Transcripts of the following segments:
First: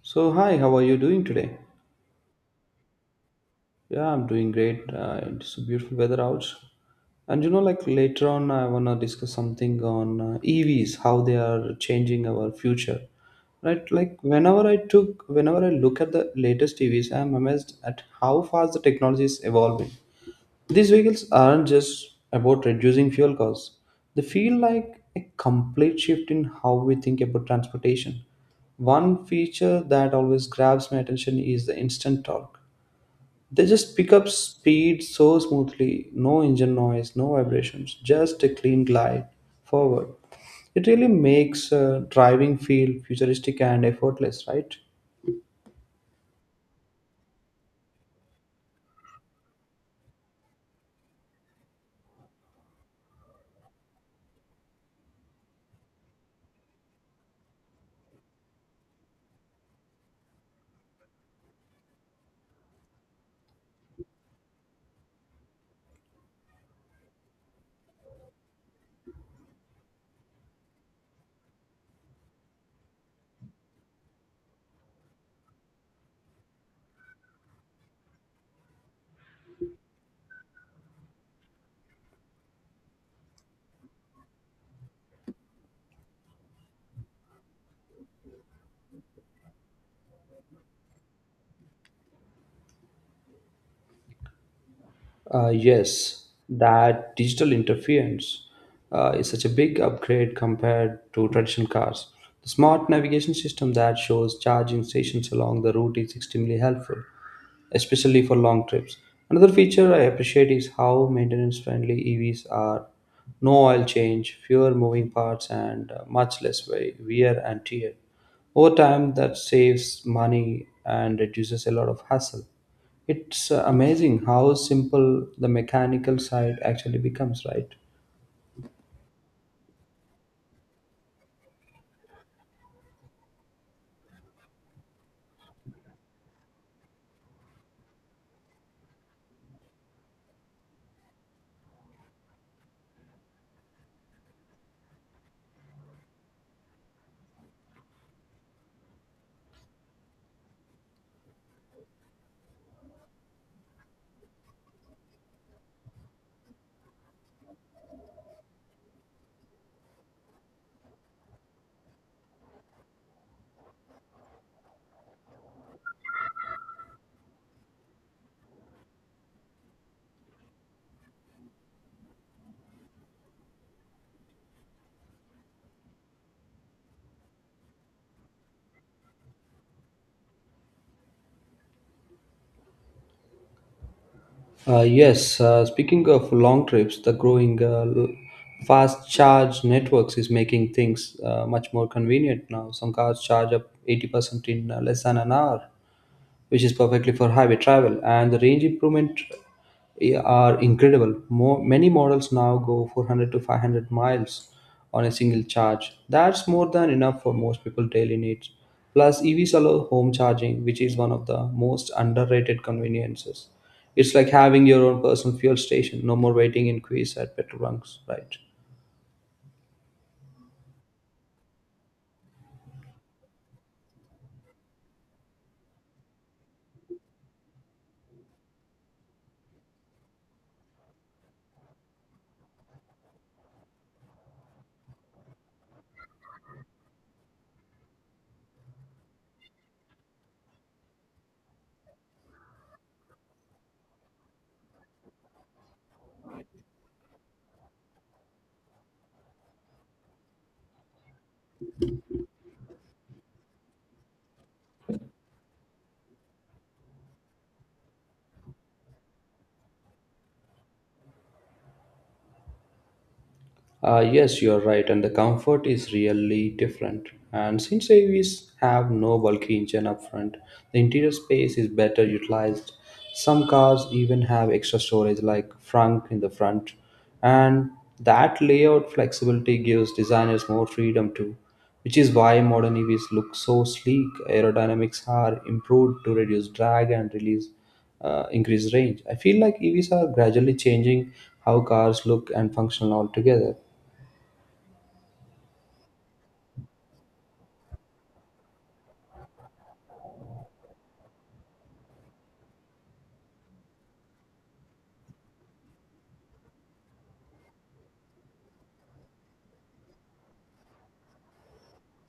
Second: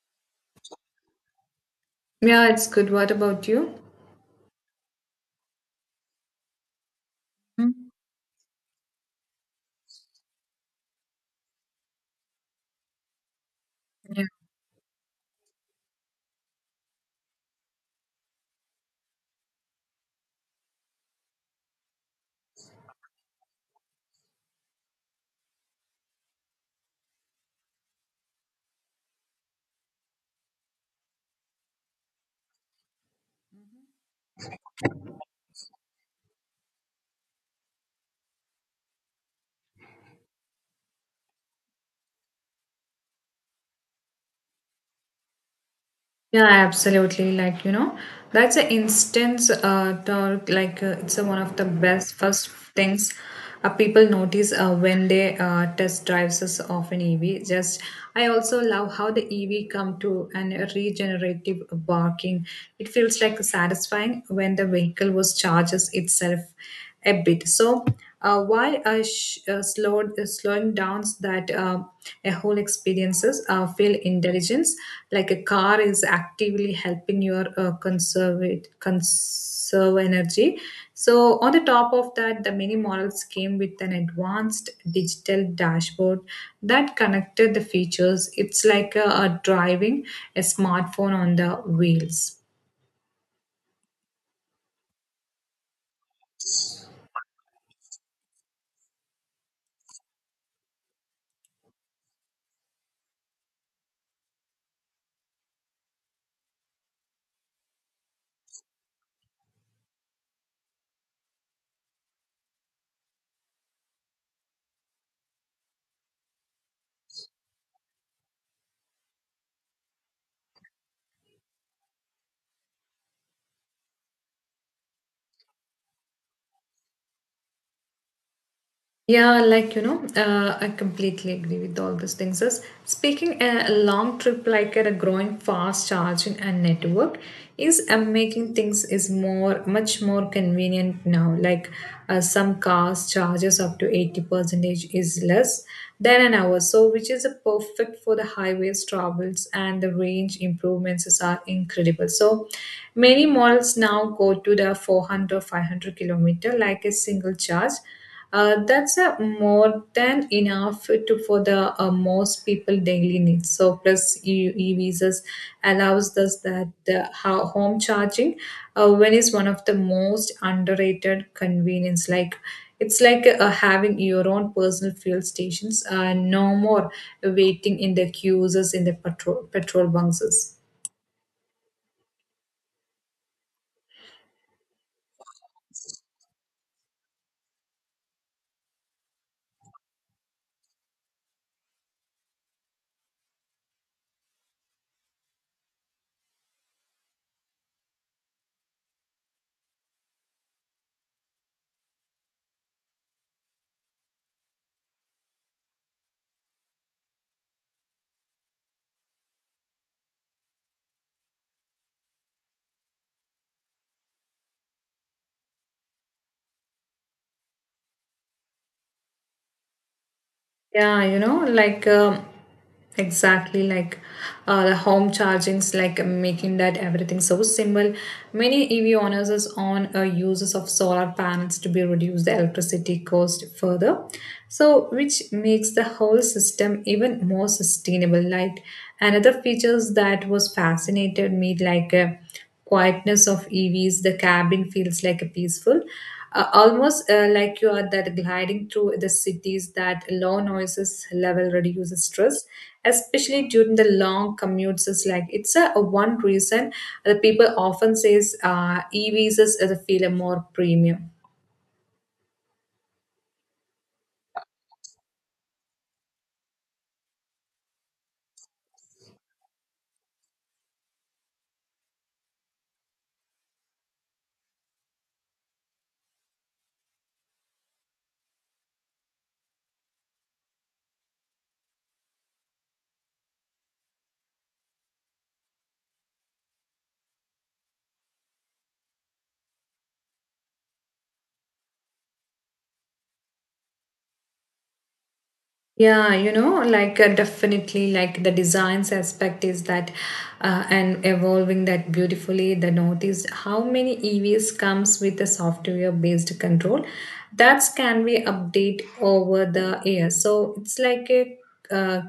So, hi, how are you doing today? Yeah, it's good. What about you? Yeah, I'm doing great. It's beautiful weather out. And you know, like Mm. later on, I want to discuss something on EVs, how they are changing our future. Right? Like Yeah. Whenever I look at the latest EVs, I'm amazed at how fast the technology is evolving. These vehicles aren't just about reducing fuel costs. They feel like a complete shift in how we think about transportation. One feature that always grabs my attention is the instant torque. They just pick up speed so smoothly, no engine noise, no vibrations, just a clean glide forward. It really makes driving feel futuristic and effortless, right? Yeah, absolutely. Like, that's an instance, the, like, it's a, one of the best first things people notice when they test drives us of an EV. Just, I also love how the EV come to an regenerative barking. It feels like satisfying when the vehicle was charges itself a bit. So, why slowing down so that a whole experiences feel intelligence, like a car is actively helping your conserve energy. So, on the top of that, the many models came with an advanced digital dashboard that connected the features. It's like a driving a smartphone on the wheels. Yes, that digital interference is such a big upgrade compared to traditional cars. The smart navigation system that shows charging stations along the route is extremely helpful, especially for long trips. Another feature I appreciate is how maintenance friendly EVs are no oil change, fewer moving parts, and much less wear and tear. Over time, that saves money and reduces a lot of hassle. It's amazing how simple the mechanical side actually becomes, right? Yeah, like I completely agree with all these things. As speaking a long trip like at a growing fast charging and network is making things is more much more convenient now. Like some cars charges up to 80 percentage is less than an hour, so which is a perfect for the highways travels and the range improvements is are incredible. So many models now go to the four hundred five hundred kilometer like a single charge, that's more than enough to for the most people daily needs. So plus e-visas allows us that the home charging when is one of the most underrated convenience. Like it's like having your own personal fuel stations. No more waiting in the queues in the petrol bunks. Yes, speaking of long trips, the growing fast charge networks is making things much more convenient now. Some cars charge up 80% in less than an hour, which is perfectly for highway travel. And the range improvement are incredible. Many models now go 400 to 500 miles on a single charge. That's more than enough for most people daily needs. Plus, EVs allow home charging, which is one of the most underrated conveniences. It's like having your own personal fuel station. No more waiting in queues at petrol bunks, right? Yeah, like exactly like the home chargings, like making that everything so simple. Many EV owners is on uses of solar panels to be reduce the electricity cost further, so which makes the whole system even more sustainable. Like another features that was fascinated me, like. Quietness of EVs, the cabin feels like a peaceful, almost like you are that gliding through the cities. That low noises level reduces stress, especially during the long commutes. Is like it's a one reason the people often says EVs is a feel a more premium. Yes, you are right, and the comfort is really different. And since AVs have no bulky engine up front, the interior space is better utilized. Some cars even have extra storage like trunk in the front, and that layout flexibility gives designers more freedom too, which is why modern EVs look so sleek. Aerodynamics are improved to reduce drag and release increase range. I feel like EVs are gradually changing how cars look and function altogether. Yeah, like definitely, like the designs aspect is that, and evolving that beautifully. The note is how many EVs comes with the software based control that can be update over the years. So it's like a uh,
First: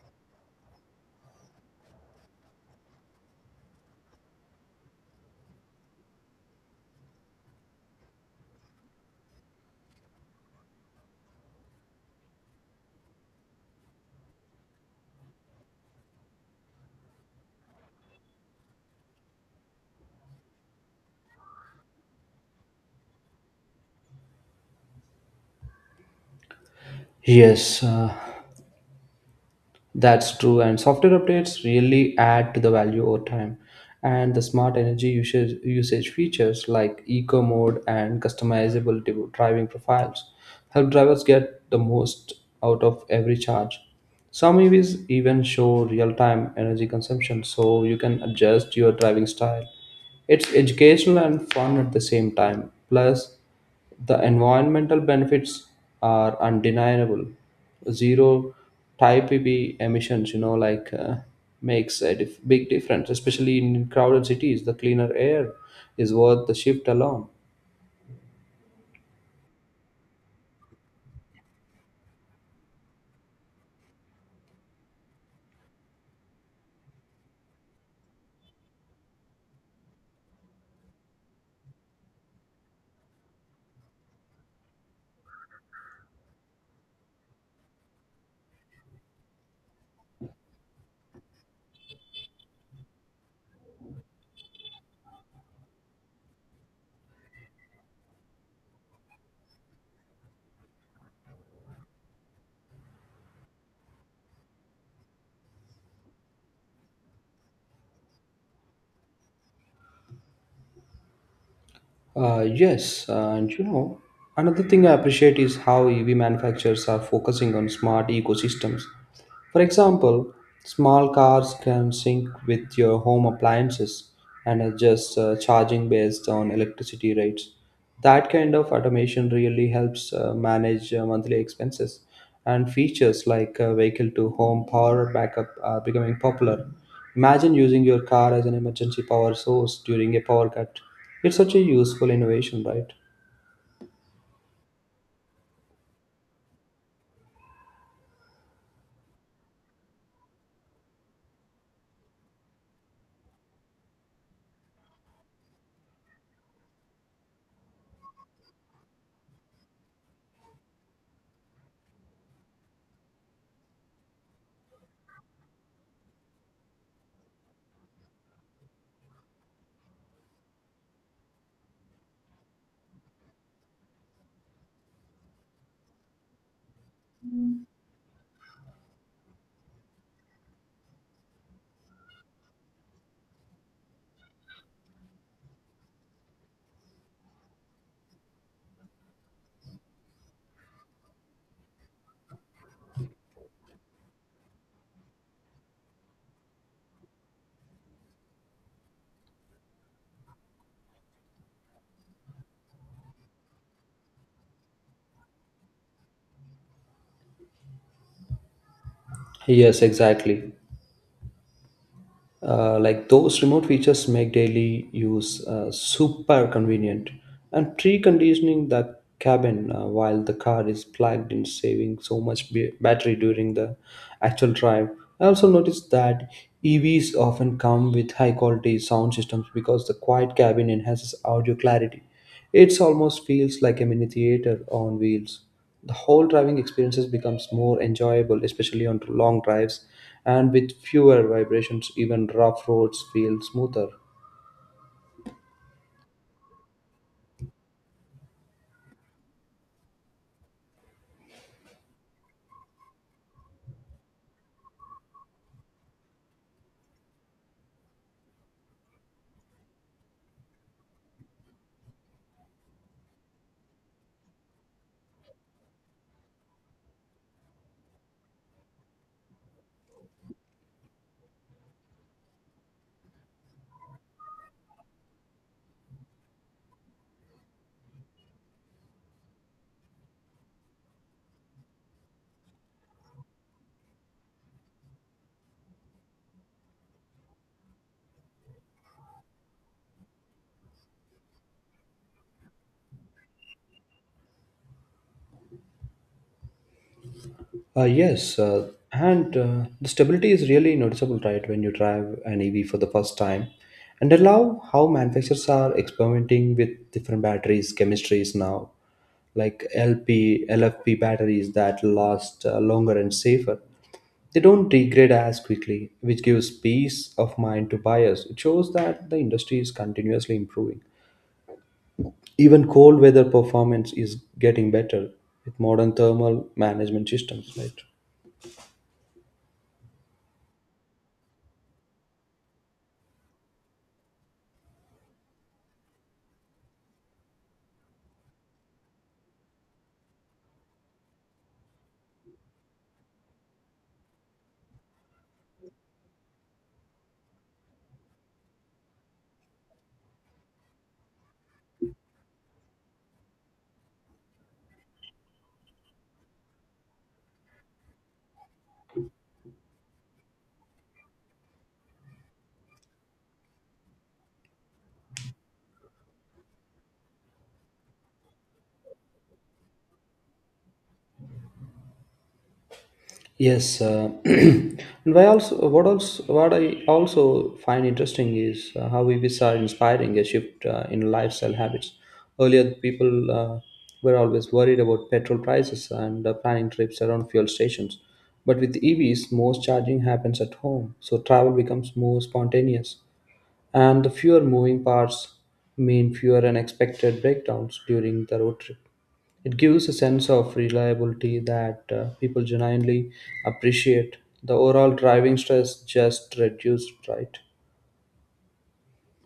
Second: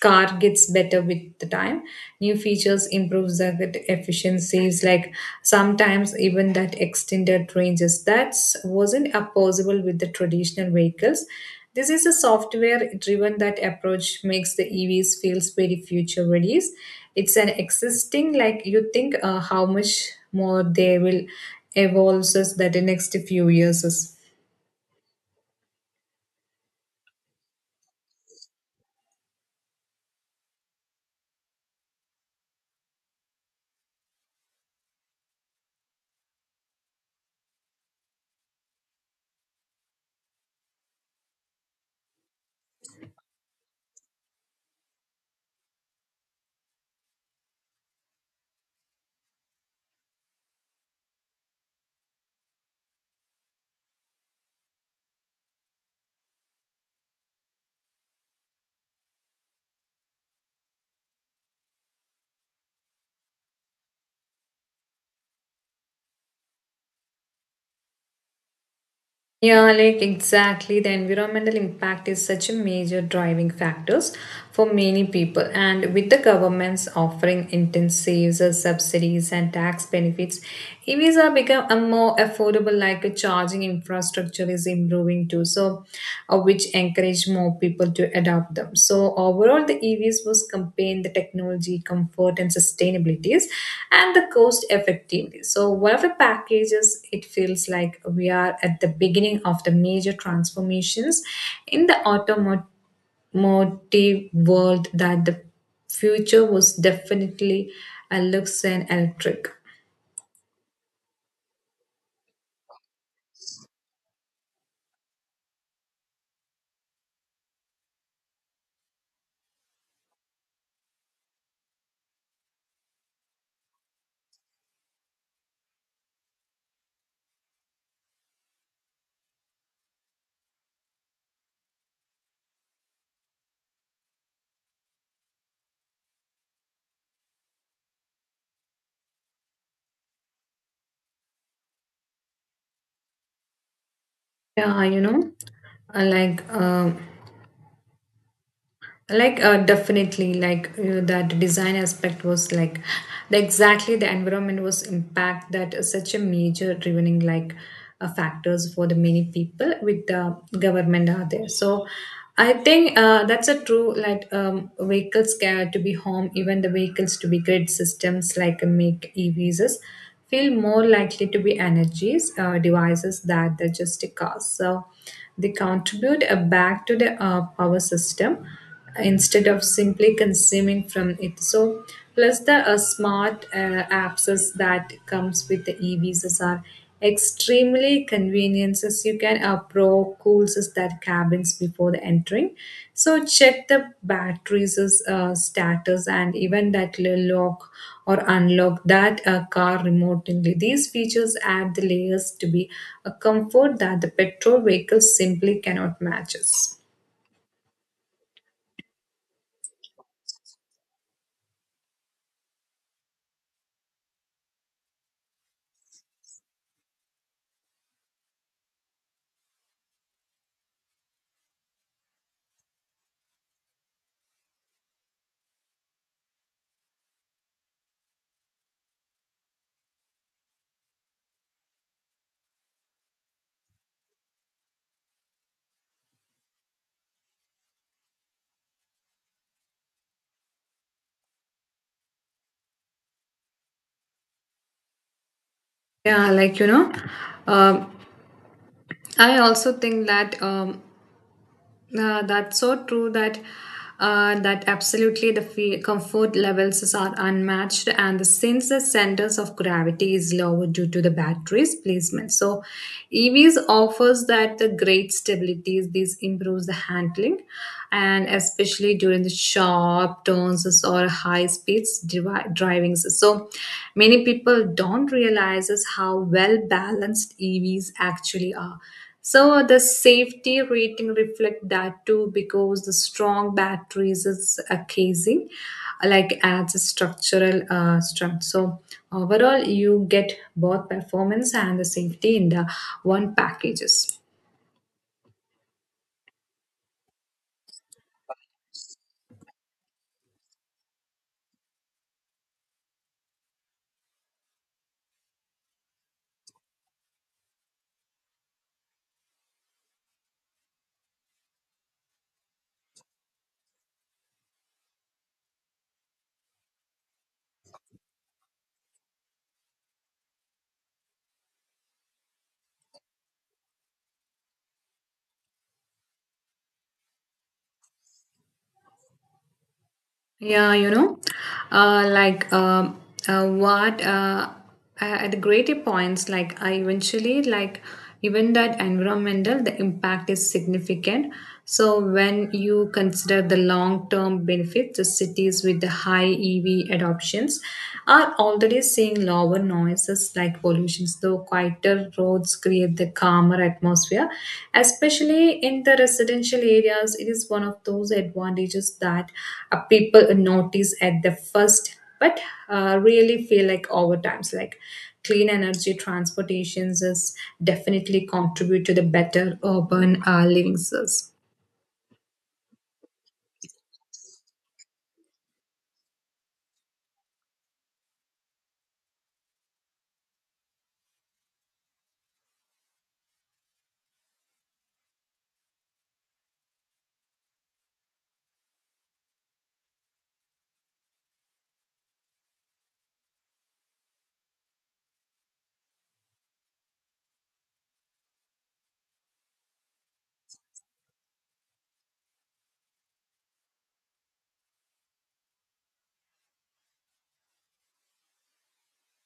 car gets better with the time, new features improves the efficiencies, like sometimes even that extended ranges that's wasn't a possible with the traditional vehicles. This is a software driven that approach makes the EVs feels very future ready. It's an existing, like you think how much more they will evolve us that the next few years is. Yes, that's true. And software updates really add to the value over time. And the smart energy usage features like eco mode and customizable driving profiles help drivers get the most out of every charge. Some EVs even show real time energy consumption so you can adjust your driving style. It's educational and fun at the same time. Plus, the environmental benefits are undeniable. Zero type PB emissions, like makes a big difference, especially in crowded cities. The cleaner air is worth the shift alone. Yeah, like exactly. The environmental impact is such a major driving factors for many people. And with the governments offering incentives, subsidies, and tax benefits, EVs are become a more affordable. Like a charging infrastructure is improving too. So which encourage more people to adopt them. So overall, the EVs was campaign the technology, comfort, and sustainabilities, and the cost effectiveness. So whatever packages, it feels like we are at the beginning of the major transformations in the automotive world that the future was definitely a looks and electric. Yes, and another thing I appreciate is how EV manufacturers are focusing on smart ecosystems. For example, small cars can sync with your home appliances and adjust charging based on electricity rates. That kind of automation really helps manage monthly expenses, and features like vehicle to home power backup are becoming popular. Imagine using your car as an emergency power source during a power cut. It's such a useful innovation, right? Yeah, uh, like. Um, like definitely, like that design aspect was like the, exactly the environment was impact that is such a major drivening like factors for the many people with the government are there, so I think that's a true like vehicles care to be home, even the vehicles to be grid systems like make EVs is feel more likely to be energies devices that they just cars, so they contribute back to the power system instead of simply consuming from it. So, plus the smart apps is that comes with the EVs are extremely conveniences. You can pro cools us that cabins before the entering. So check the batteries is, status and even that little lock or unlock that car remotely. These features add the layers to be a comfort that the petrol vehicles simply cannot match.es Yes, exactly. Like those remote features make daily use super convenient, and preconditioning the cabin while the car is plugged in saving so much battery during the actual drive. I also noticed that EVs often come with high quality sound systems because the quiet cabin enhances audio clarity. It almost feels like a mini theater on wheels. The whole driving experiences becomes more enjoyable, especially on long drives, and with fewer vibrations, even rough roads feel smoother. Yeah, like um, I also think that that's so true that that absolutely the fe comfort levels are unmatched and the, since the centers of gravity is lower due to the battery's placement, so EVs offers that the great stabilities. These improves the handling, and especially during the sharp turns or high speeds drivings, so many people don't realize is how well balanced EVs actually are. So the safety rating reflect that too because the strong batteries is a casing like adds a structural strength. So overall you get both performance and the safety in the one packages. Yes, and the stability is really noticeable, right, when you drive an EV for the first time. And I love how manufacturers are experimenting with different batteries, chemistries now, like LP, LFP batteries that last longer and safer. They don't degrade as quickly, which gives peace of mind to buyers. It shows that the industry is continuously improving. Even cold weather performance is getting better with modern thermal management systems, right? Yeah, like what at the greater points, like I eventually, like even that environmental, the impact is significant. So when you consider the long-term benefits, the cities with the high EV adoptions are already seeing lower noises like pollutions, though quieter roads create the calmer atmosphere. Especially in the residential areas, it is one of those advantages that people notice at the first, but really feel like over times. Like clean energy transportations is definitely contribute to the better urban living source. Yes, and why also what I also find interesting is how EVs are inspiring a shift in lifestyle habits. Earlier, the people were always worried about petrol prices and planning trips around fuel stations. But with EVs, most charging happens at home, so travel becomes more spontaneous, and the fewer moving parts mean fewer unexpected breakdowns during the road trip. It gives a sense of reliability that people genuinely appreciate. The overall driving stress just reduced, right?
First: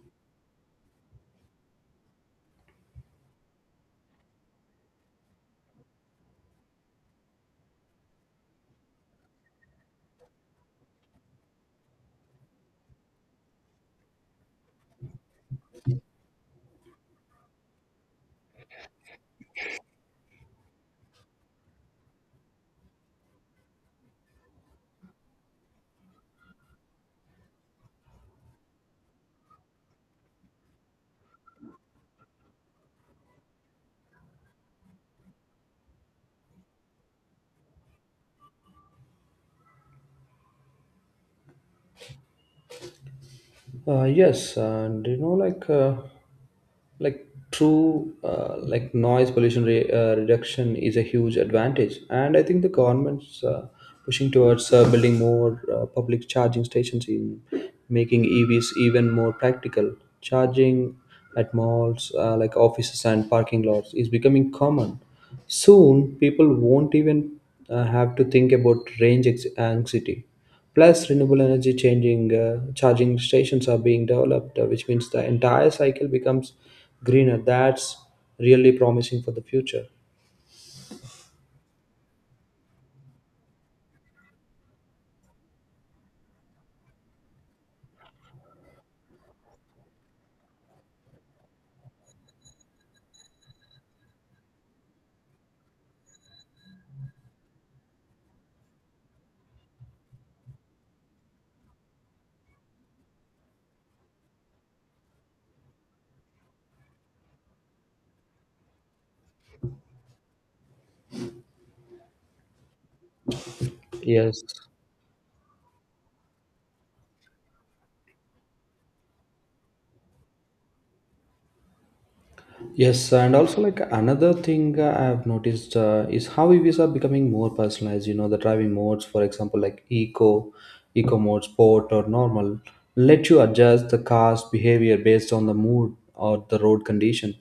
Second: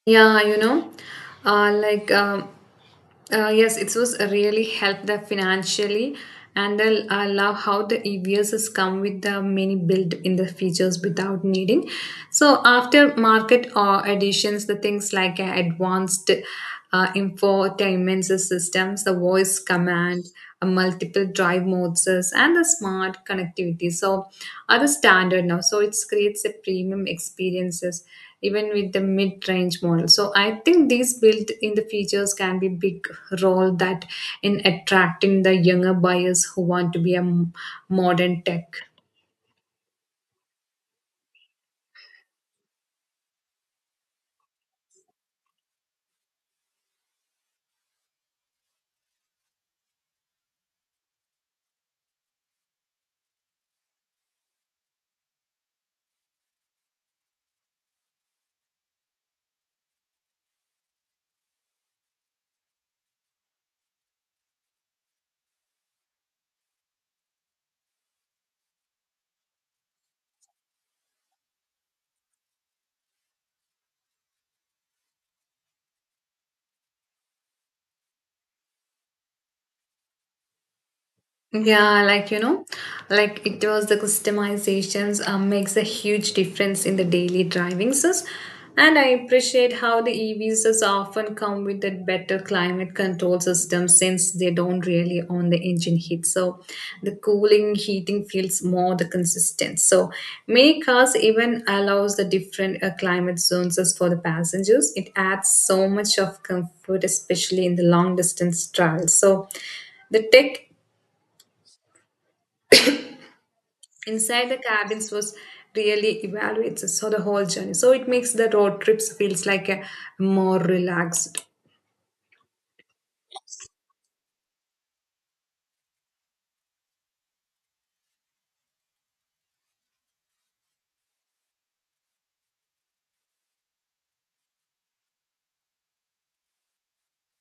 Yeah, like, yes, it was really helped them financially. And I love how the EVs has come with the many built in the features without needing. So after market additions, the things like advanced infotainment systems, the voice command, multiple drive modes, and the smart connectivity. So are the standard now. So it creates a premium experiences even with the mid-range model. So I think these built-in the features can be big role that in attracting the younger buyers who want to be a modern tech. Yes, and like like noise reduction is a huge advantage, and I think the government's pushing towards building more public charging stations in making EVs even more practical. Charging at malls, like offices and parking lots, is becoming common. Soon, people won't even have to think about anxiety. Plus, renewable charging stations are being developed, which means the entire cycle becomes greener. That's really promising for the future. Yeah, like like it was the customizations makes a huge difference in the daily driving sis. And I appreciate how the EVs is often come with the better climate control system since they don't really own the engine heat. So the cooling heating feels more the consistent. So many cars even allows the different climate zones as for the passengers. It adds so much of comfort, especially in the long distance travel. So the tech Yes. inside the cabins was really evaluates so the whole journey. So it makes the road trips feels like a more relaxed. Yes, and also like another thing I have noticed is how EVs are becoming more personalized. You know, the driving modes, for example, like eco mode, sport, or normal, let you adjust the car's behavior based on the mood or the road condition.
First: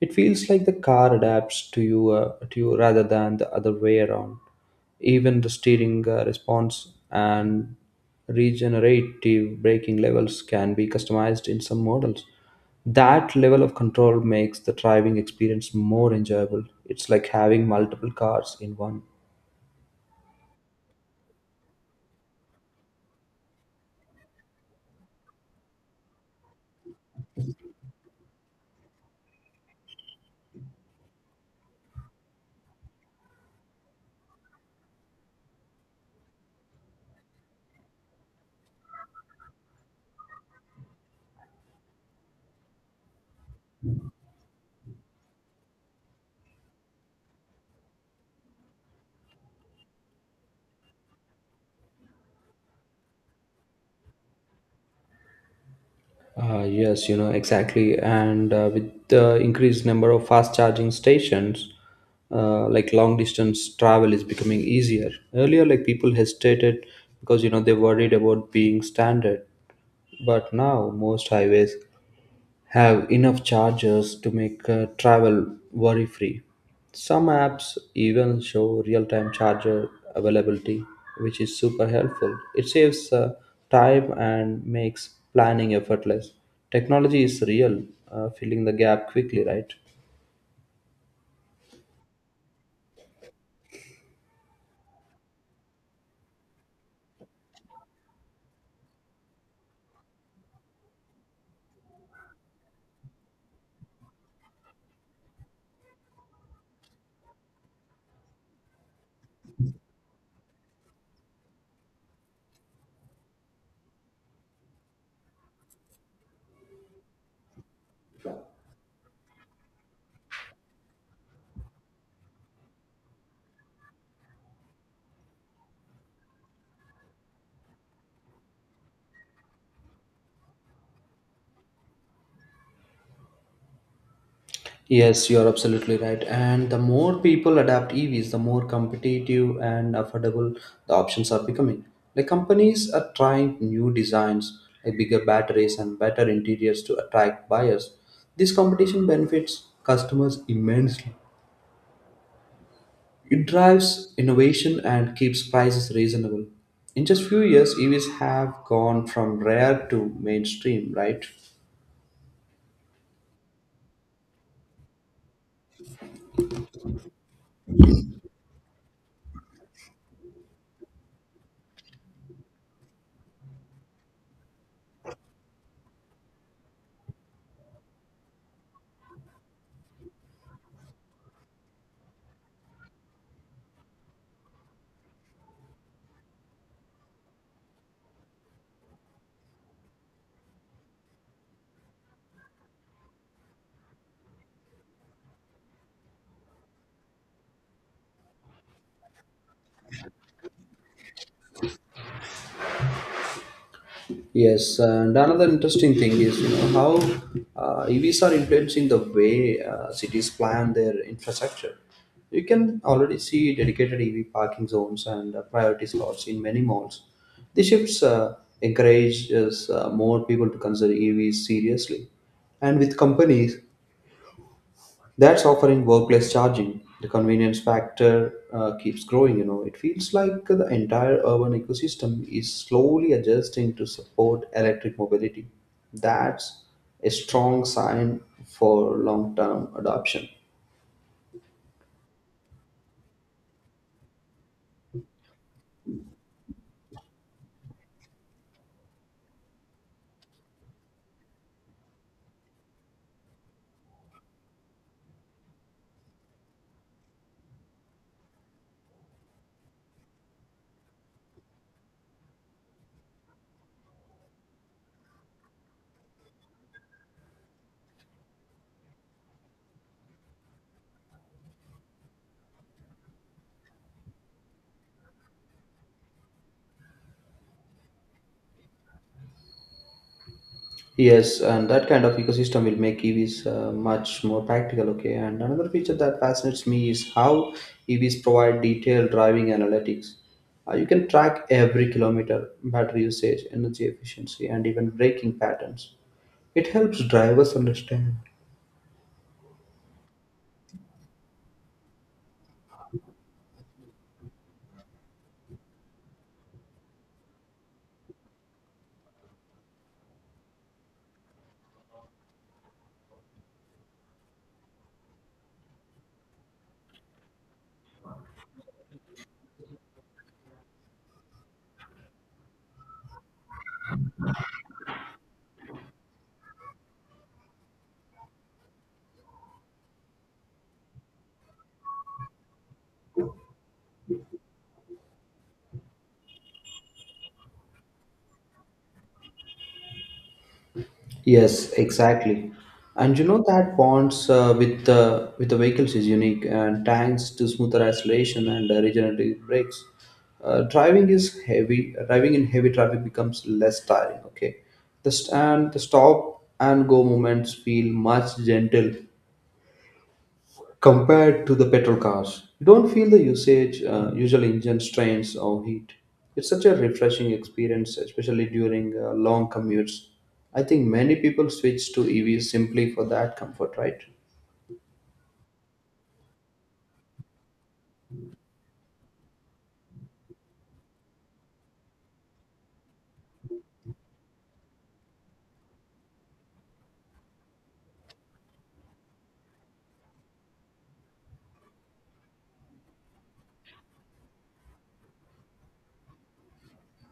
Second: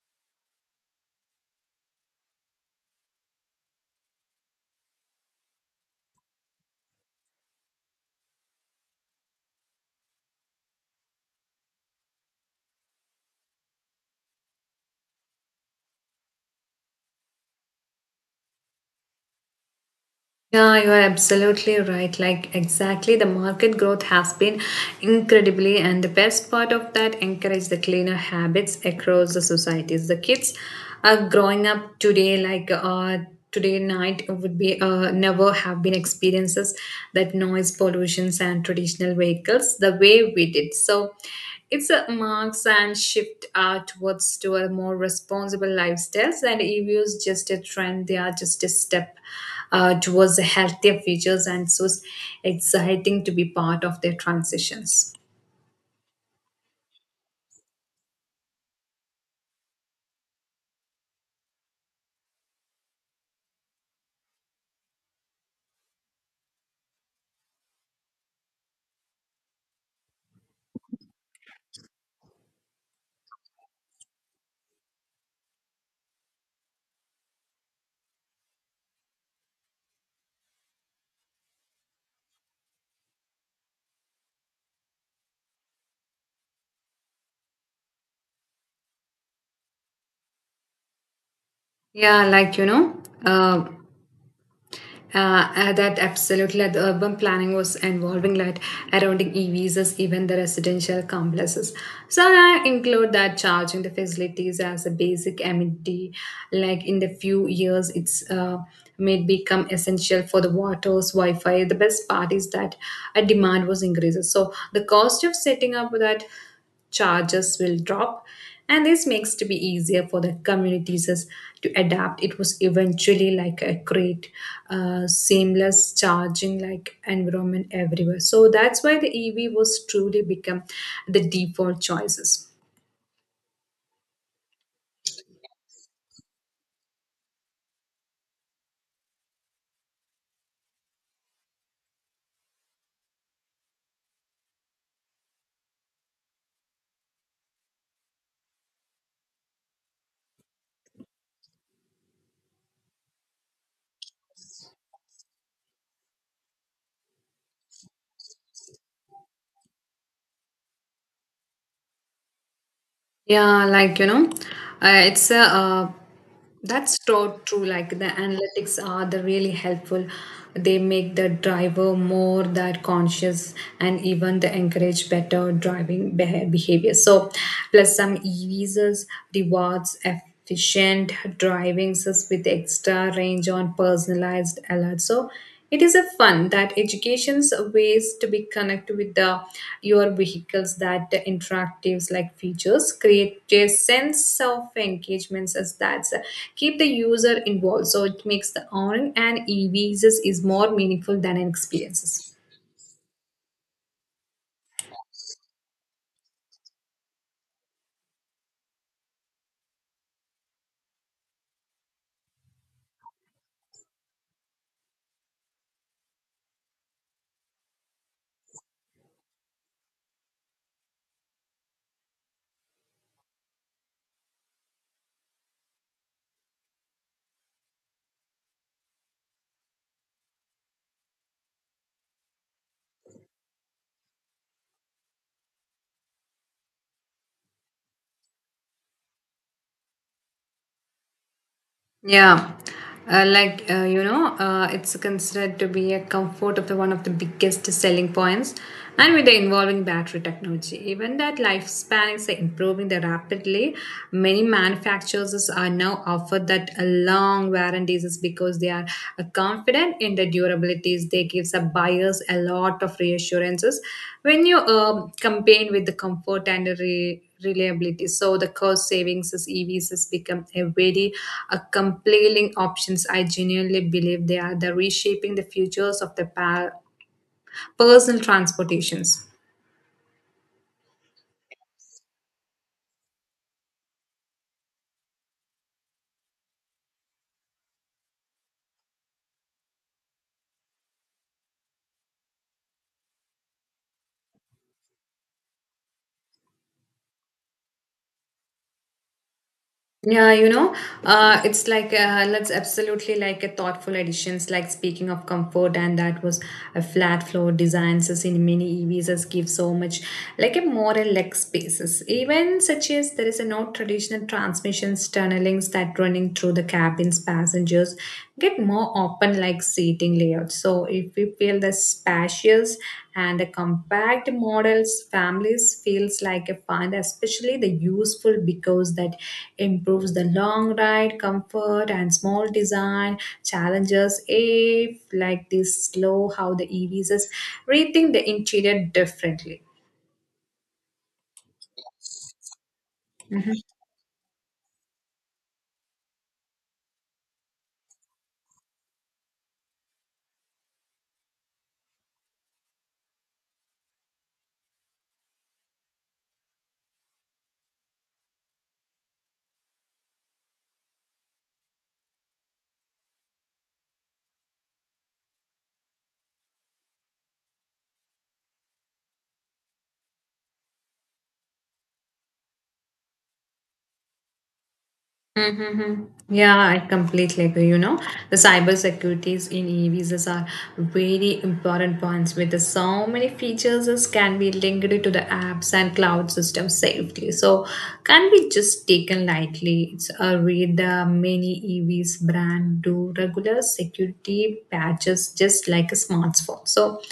It feels like the car adapts to you rather than the other way around. Even the steering response and regenerative braking levels can be customized in some models. That level of control makes the driving experience more enjoyable. It's like having multiple cars in one. Yeah, you are absolutely right. Like, exactly, the market growth has been incredibly, and the best part of that encourage the cleaner habits across the societies. The kids are growing up today, like, today night would be never have been experiences that noise pollutions and traditional vehicles the way we did, so it's a marks and shift towards to a more responsible lifestyles, and EVs just a trend, they are just a step towards the healthier futures, and so it's exciting to be part of their transitions. Yes, you know exactly, and with the increased number of fast charging stations, like long distance travel is becoming easier. Earlier, like people hesitated because they worried about being stranded, but now most highways have enough chargers to make travel worry free. Some apps even show real time charger availability, which is super helpful. It saves time and makes planning effortless. Technology is filling the gap quickly, right? Yeah, like that absolutely, like the urban planning was involving like around the EVs as even the residential complexes, so I include that charging the facilities as a basic amenity, like in the few years it's may become essential for the waters wi-fi. The best part is that a demand was increased, so the cost of setting up that charges will drop, and this makes to be easier for the communities to adapt it was eventually like a great seamless charging like environment everywhere, so that's why the EV was truly become the default choices. Yes, you're absolutely right. And the more people adapt EVs, the more competitive and affordable the options are becoming. Like companies are trying new designs, like bigger batteries and better interiors to attract buyers. This competition benefits customers immensely. It drives innovation and keeps prices reasonable. In just few years, EVs have gone from rare to mainstream, right? Yeah, like it's a that's so true. Like the analytics are the really helpful. They make the driver more that conscious, and even they encourage better driving behavior. So, plus some e-visas rewards efficient driving assist with extra range on personalized alerts. So. It is a fun that education's ways to be connected with the your vehicles that the interactives like features create a sense of engagements as that keep the user involved. So it makes the owning and EVs is more meaningful than an experiences. Yes, and another interesting thing is, how EVs are influencing the way cities plan their infrastructure. You can already see dedicated EV parking zones and priority slots in many malls. This shifts encourages more people to consider EVs seriously, and with companies that's offering workplace charging. The convenience factor keeps growing. It feels like the entire urban ecosystem is slowly adjusting to support electric mobility. That's a strong sign for long term adoption. Yeah, like it's considered to be a comfort of the one of the biggest selling points, and with the involving battery technology, even that lifespan is improving the rapidly. Many manufacturers are now offered that a long warranties is because they are confident in the durabilities. They gives the buyers a lot of reassurances when you campaign with the comfort and the reliability. So the cost savings as EVs has become a very a compelling options. I genuinely believe they are the reshaping the futures of the personal transportations. Yes, and that kind of ecosystem will make EVs much more practical. Okay, and another feature that fascinates me is how EVs provide detailed driving analytics. You can track every kilometer, battery usage, energy efficiency, and even braking patterns. It helps drivers understand. Yeah, you know, it's like that's absolutely like a thoughtful additions. Like speaking of comfort, and that was a flat floor designs as in many EVs as give so much like a more relaxed spaces. Even such as there is a no traditional transmissions tunnelings that running through the cabins passengers get more open like seating layouts. So if we feel the spacious and the compact models families feels like a find especially the useful because that improves the long ride comfort and small design challenges if like this slow how the evs is rethink the interior differently. Yes, exactly. And that bonds with the vehicles is unique, and thanks to smoother acceleration and regenerative brakes. Driving is heavy. Driving in heavy traffic becomes less tiring. Okay, and the stop and go moments feel much gentle compared to the petrol cars. You don't feel the usual engine strains or heat. It's such a refreshing experience, especially during long commutes. I think many people switch to EVs simply for that comfort, right? Mm-hmm. Yeah, I completely agree. You know, the cyber securities in EVs are very important points with the so many features as can be linked to the apps and cloud system safely. So can be just taken lightly. It's a read the many EVs brand do regular security patches just like a smartphone. So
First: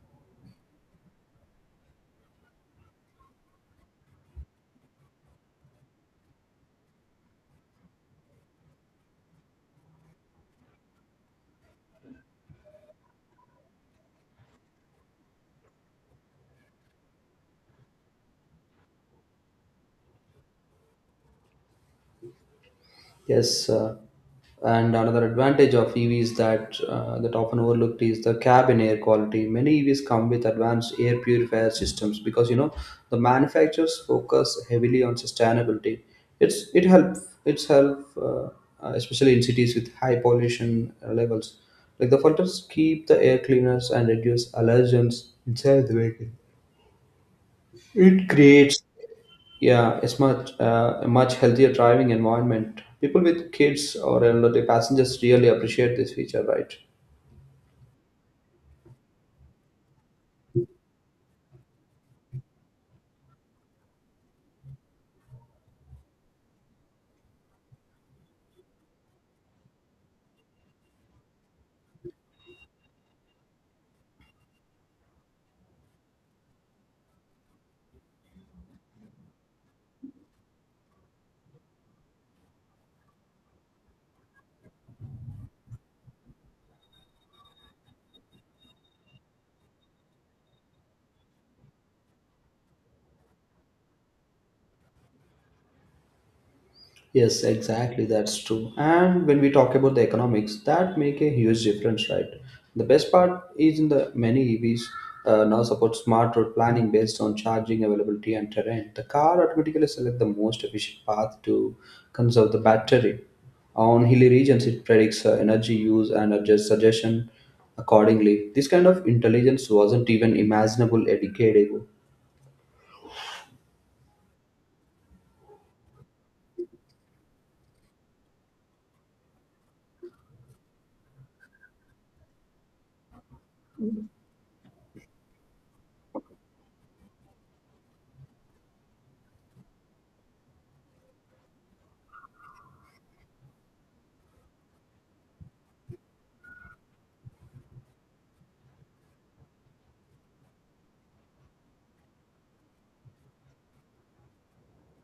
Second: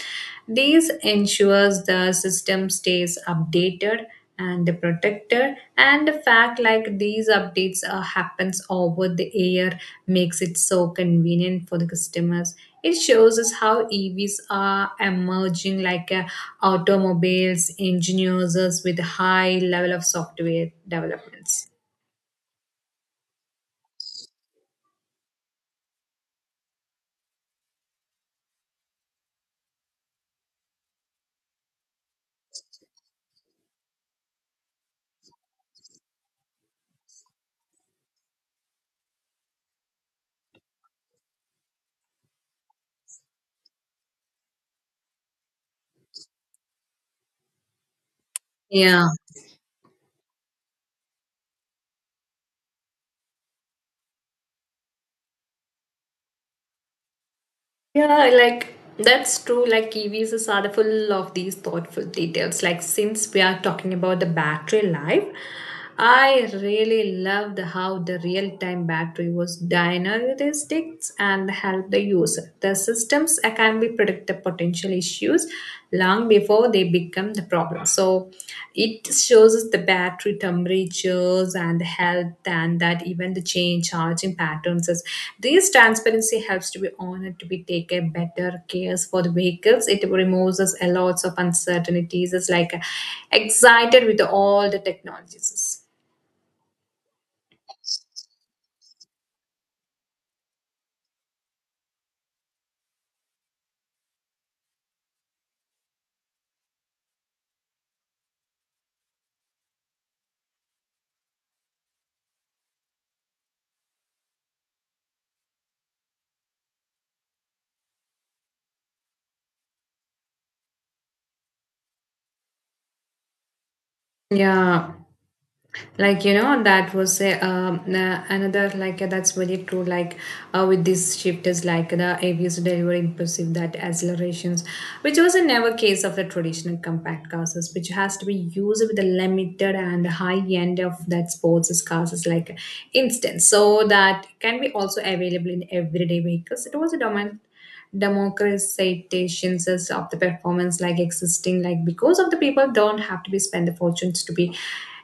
this ensures the system stays updated and protected and the fact like these updates happens over the air makes it so convenient for the customers. It shows us how evs are emerging like automobiles engineers with high level of software developments. Yes, and another advantage of EVs that often overlooked is the cabin air quality. Many EVs come with advanced air purifier systems because the manufacturers focus heavily on sustainability. It's it help it's help especially in cities with high pollution levels. Like the filters keep the air cleaners and reduce allergens inside the vehicle. It creates Yeah. yeah, it's much a much healthier driving environment. People with kids or elderly passengers really appreciate this feature, right? Yeah, like that's true. Like EVs are full of these thoughtful details. Like since we are talking about the battery life, I really loved how the real-time battery was dynamic and helped the user. The systems can be predict the potential issues long before they become the problem. So it shows us the battery temperatures and the health and that even the change charging patterns is this transparency helps to be honored to be take a better cares for the vehicles. It removes us a lots of uncertainties. It's like excited with all the technologies. Yes, exactly. That's true. And when we talk about the economics, that make a huge difference, right? The best part is in the many EVs now support smart road planning based on charging availability and terrain. The car automatically select the most efficient path to conserve the battery. On hilly regions, it predicts energy use and adjusts suggestion accordingly. This kind of intelligence wasn't even imaginable a decade ago. Yeah, like you know that was another like that's very true. Like with this shift is like the abuse delivery impulsive that accelerations which was a never case of the traditional compact classes which has to be used with the limited and high end of that sports classes like instance. So that can be also available in everyday vehicles. It was a dominant democratizations of the performance like existing like because of the people don't have to be spend the fortunes to be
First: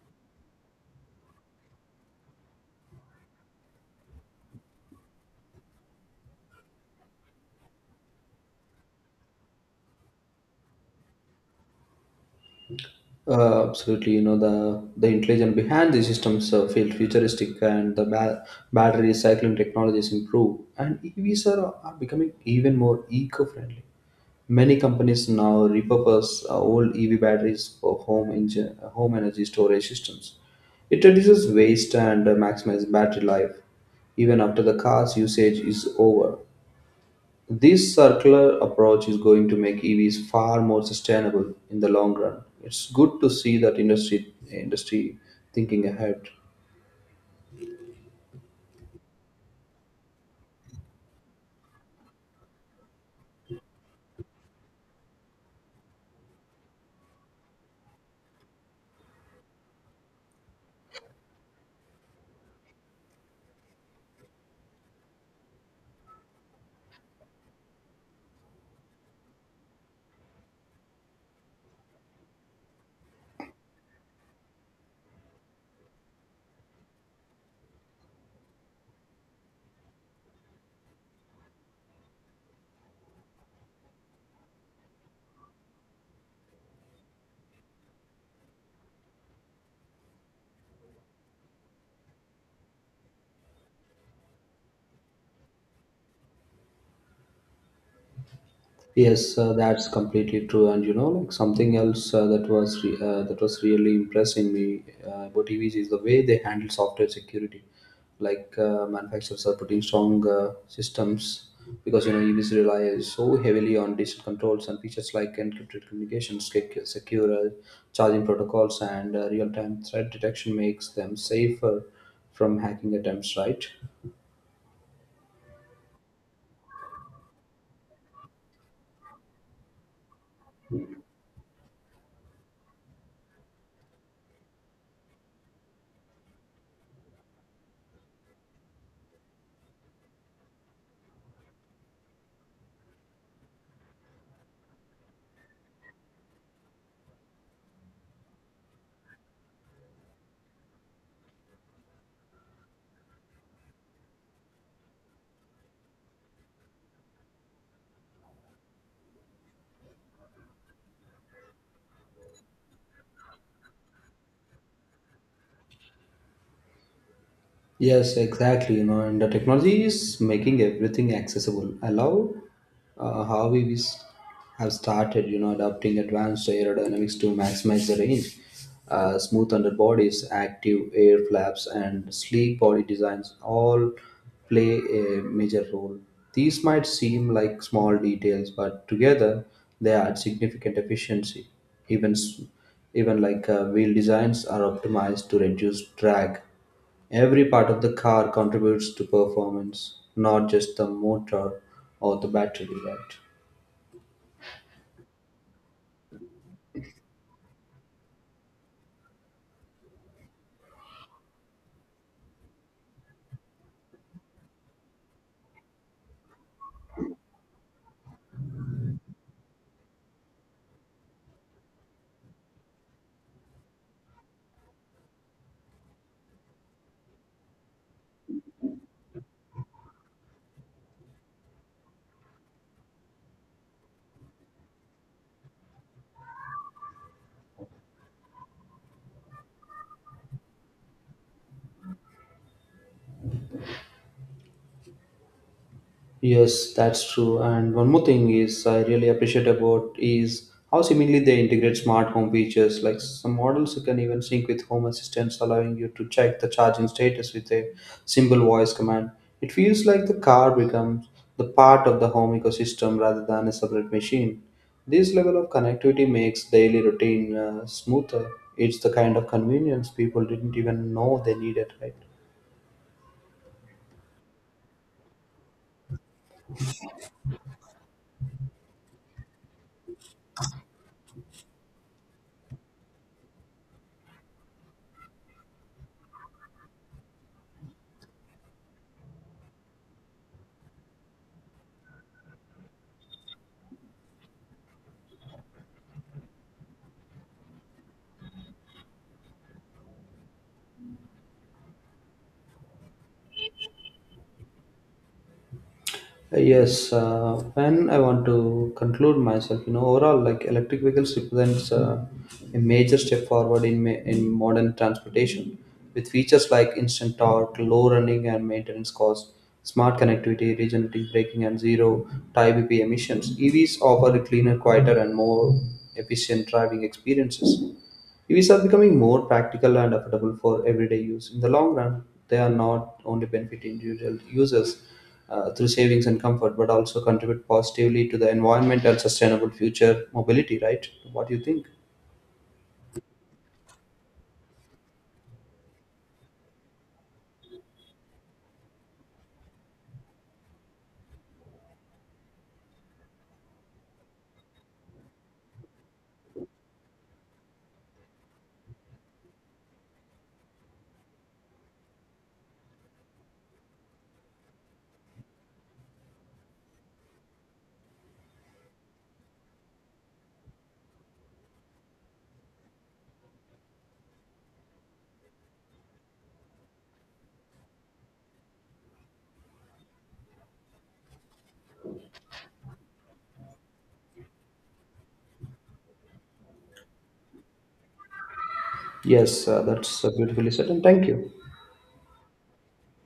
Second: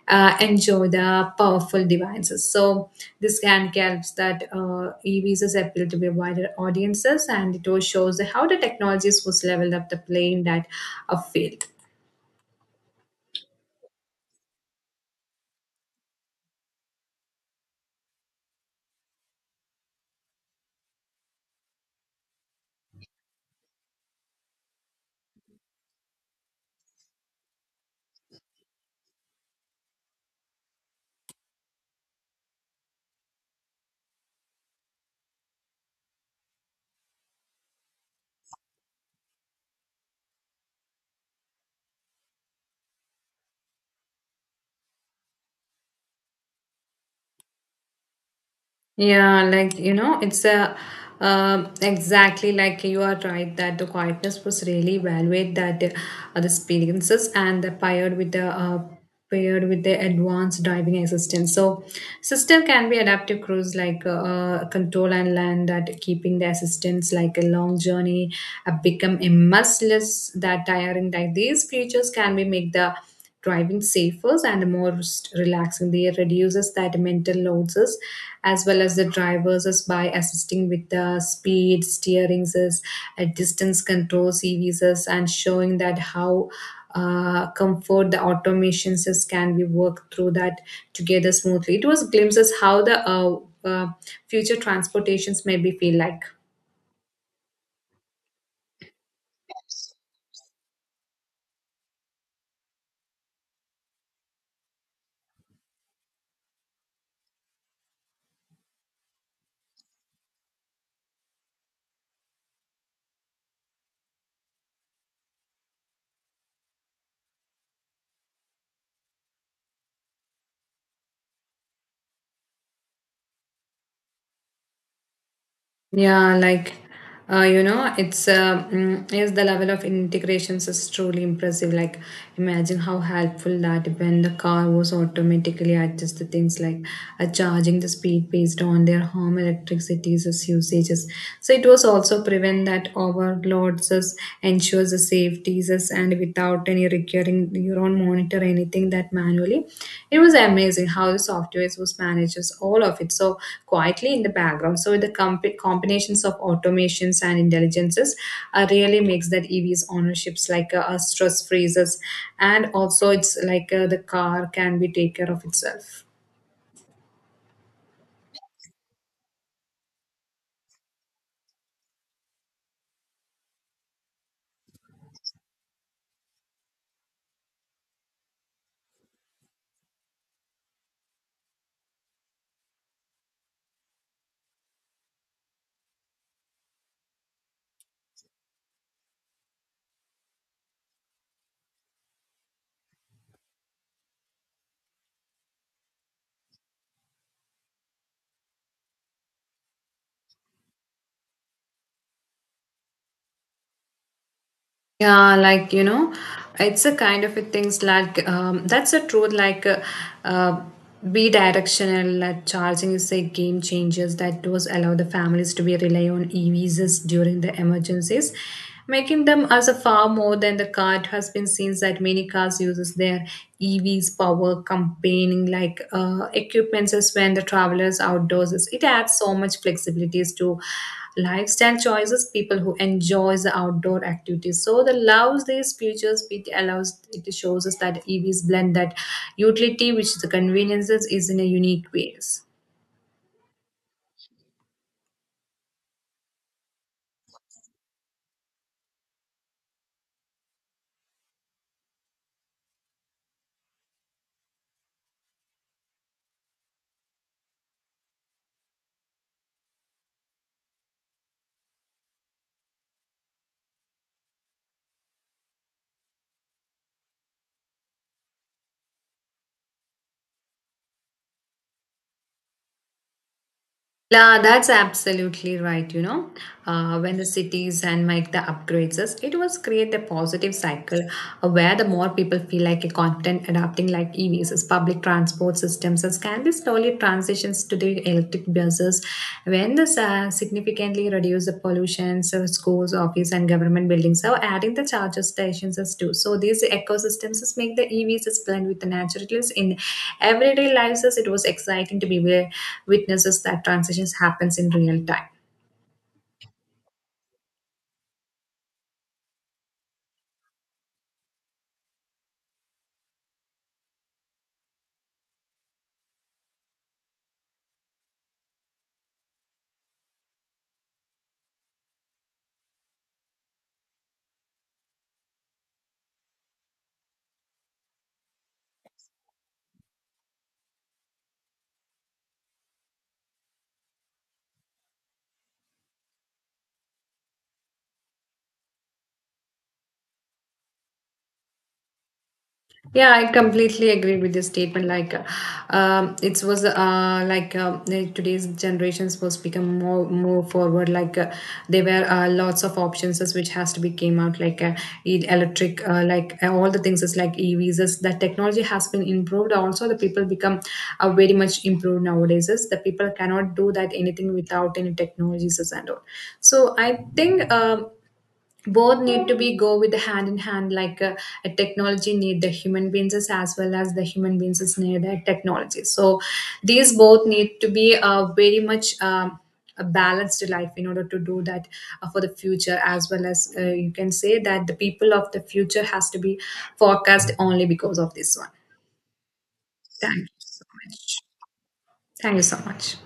enjoy the powerful devices. So this can helps that evs appeal to be wider audiences and it also shows how the technologies was leveled up the playing that a field. Absolutely, the intelligence behind these systems feel futuristic, and the battery recycling technologies improve, and EVs are becoming even more eco-friendly. Many companies now repurpose old EV batteries for home energy storage systems. It reduces waste and maximizes battery life even after the car's usage is over. This circular approach is going to make EVs far more sustainable in the long run. It's good to see that industry thinking ahead. Yeah, like you know, it's a exactly like you are right that the quietness was really evaluate that the experiences and the paired with the paired with the advanced driving assistance. So system can be adaptive cruise like control and land that keeping the assistance like a long journey become a must that tiring. Like these features can be make the driving safer and more relaxing. They reduces that mental loads as well as the drivers is by assisting with the speed steerings is distance control cvs and showing that how comfort the automations is can be worked through that together smoothly. It was glimpses how the uh, future transportations maybe feel like. Yes, that's completely true. And like something else that was really impressing me about EVs is the way they handle software security. Like manufacturers are putting strong systems because EVs rely so heavily on digital controls, and features like encrypted communications, secure charging protocols, and real-time threat detection makes them safer from hacking attempts, right? Yeah, like you know, it's yes, the level of integrations is truly impressive. Like, imagine how helpful that when the car was automatically adjusted things like charging the speed based on their home electricity's usages. So it was also prevent that overloads us, ensures the safeties us process and without any recurring neuron monitor anything that manually. It was amazing how the software was manages all of it so quietly in the background. So the combinations of automations and intelligences really makes that evs ownerships like a stress freezes and also it's like the car can be take care of itself. Yes, exactly. And the technology is making everything accessible. I love how have started, adopting advanced aerodynamics to maximize the range. Smooth underbodies, active air flaps, and sleek body designs all play a major role. These might seem like small details, but together they add significant efficiency. Even s- even like wheel designs are optimized to reduce drag. Every part of the car contributes to performance, not just the motor or the battery, right? Yeah, like you know, it's a kind of a things like that's a truth. Uh, be directional. Like charging is a game changers that does allow the families to be rely on EVs during the emergencies, making them as a far more than the car. It has been seen that many cars uses their EVs power campaigning like equipments as when the travelers outdoors. It adds so much flexibilities to lifestyle choices people who enjoys the outdoor activities so the allows these features it allows it shows us that evs blend that utility which the conveniences is in a unique ways. Yes, that's true. And one more thing is I really appreciate about is how seemingly they integrate smart home features. Like some models you can even sync with home assistants, allowing you to check the charging status with a simple voice command. It feels like the car becomes the part of the home ecosystem rather than a separate machine. This level of connectivity makes daily routine smoother. It's the kind of convenience people didn't even know they needed, right? La, that's absolutely right. You know, when the cities and make the upgrades, us, it was create a positive cycle where the more people feel like a confident adapting like EVs, as public transport systems, as can be slowly transitions to the electric buses. When this significantly reduce the pollution, so schools, office, and government buildings, so adding the charger stations as too. So these ecosystems is make the EVs as blend with the naturalness in everyday lives. As it was exciting to be witnesses that transitions happens in real time. Yes, when I want to conclude myself, overall, like electric vehicles represents a major step forward in in modern transportation, with features like instant torque, low running and maintenance costs, smart connectivity, regenerative braking, and zero tie BPM emissions. EVs offer a cleaner, quieter, and more efficient driving experiences. EVs are becoming more practical and affordable for everyday use. In the long run, they are not only benefit individual users through savings and comfort, but also contribute positively to the environment and sustainable future mobility, right? What do you think? Yeah, I completely agree with this statement. Like it was like today's generations was become more forward like there were lots of options as which has to be came out like electric like all the things is like evs is that technology has been improved also the people become very much improved nowadays is the people cannot do that anything without any technologies is and all. So I think both need to be go with the hand in hand like a technology need the human beings as well as the human beings need the technology. So these both need to be very much a balanced life in order to do that for the future as well as you can say that the people of the future has to be forecast only because of this one. Yes, that's Thank you beautifully so said, and thank much. you. Thank you so much.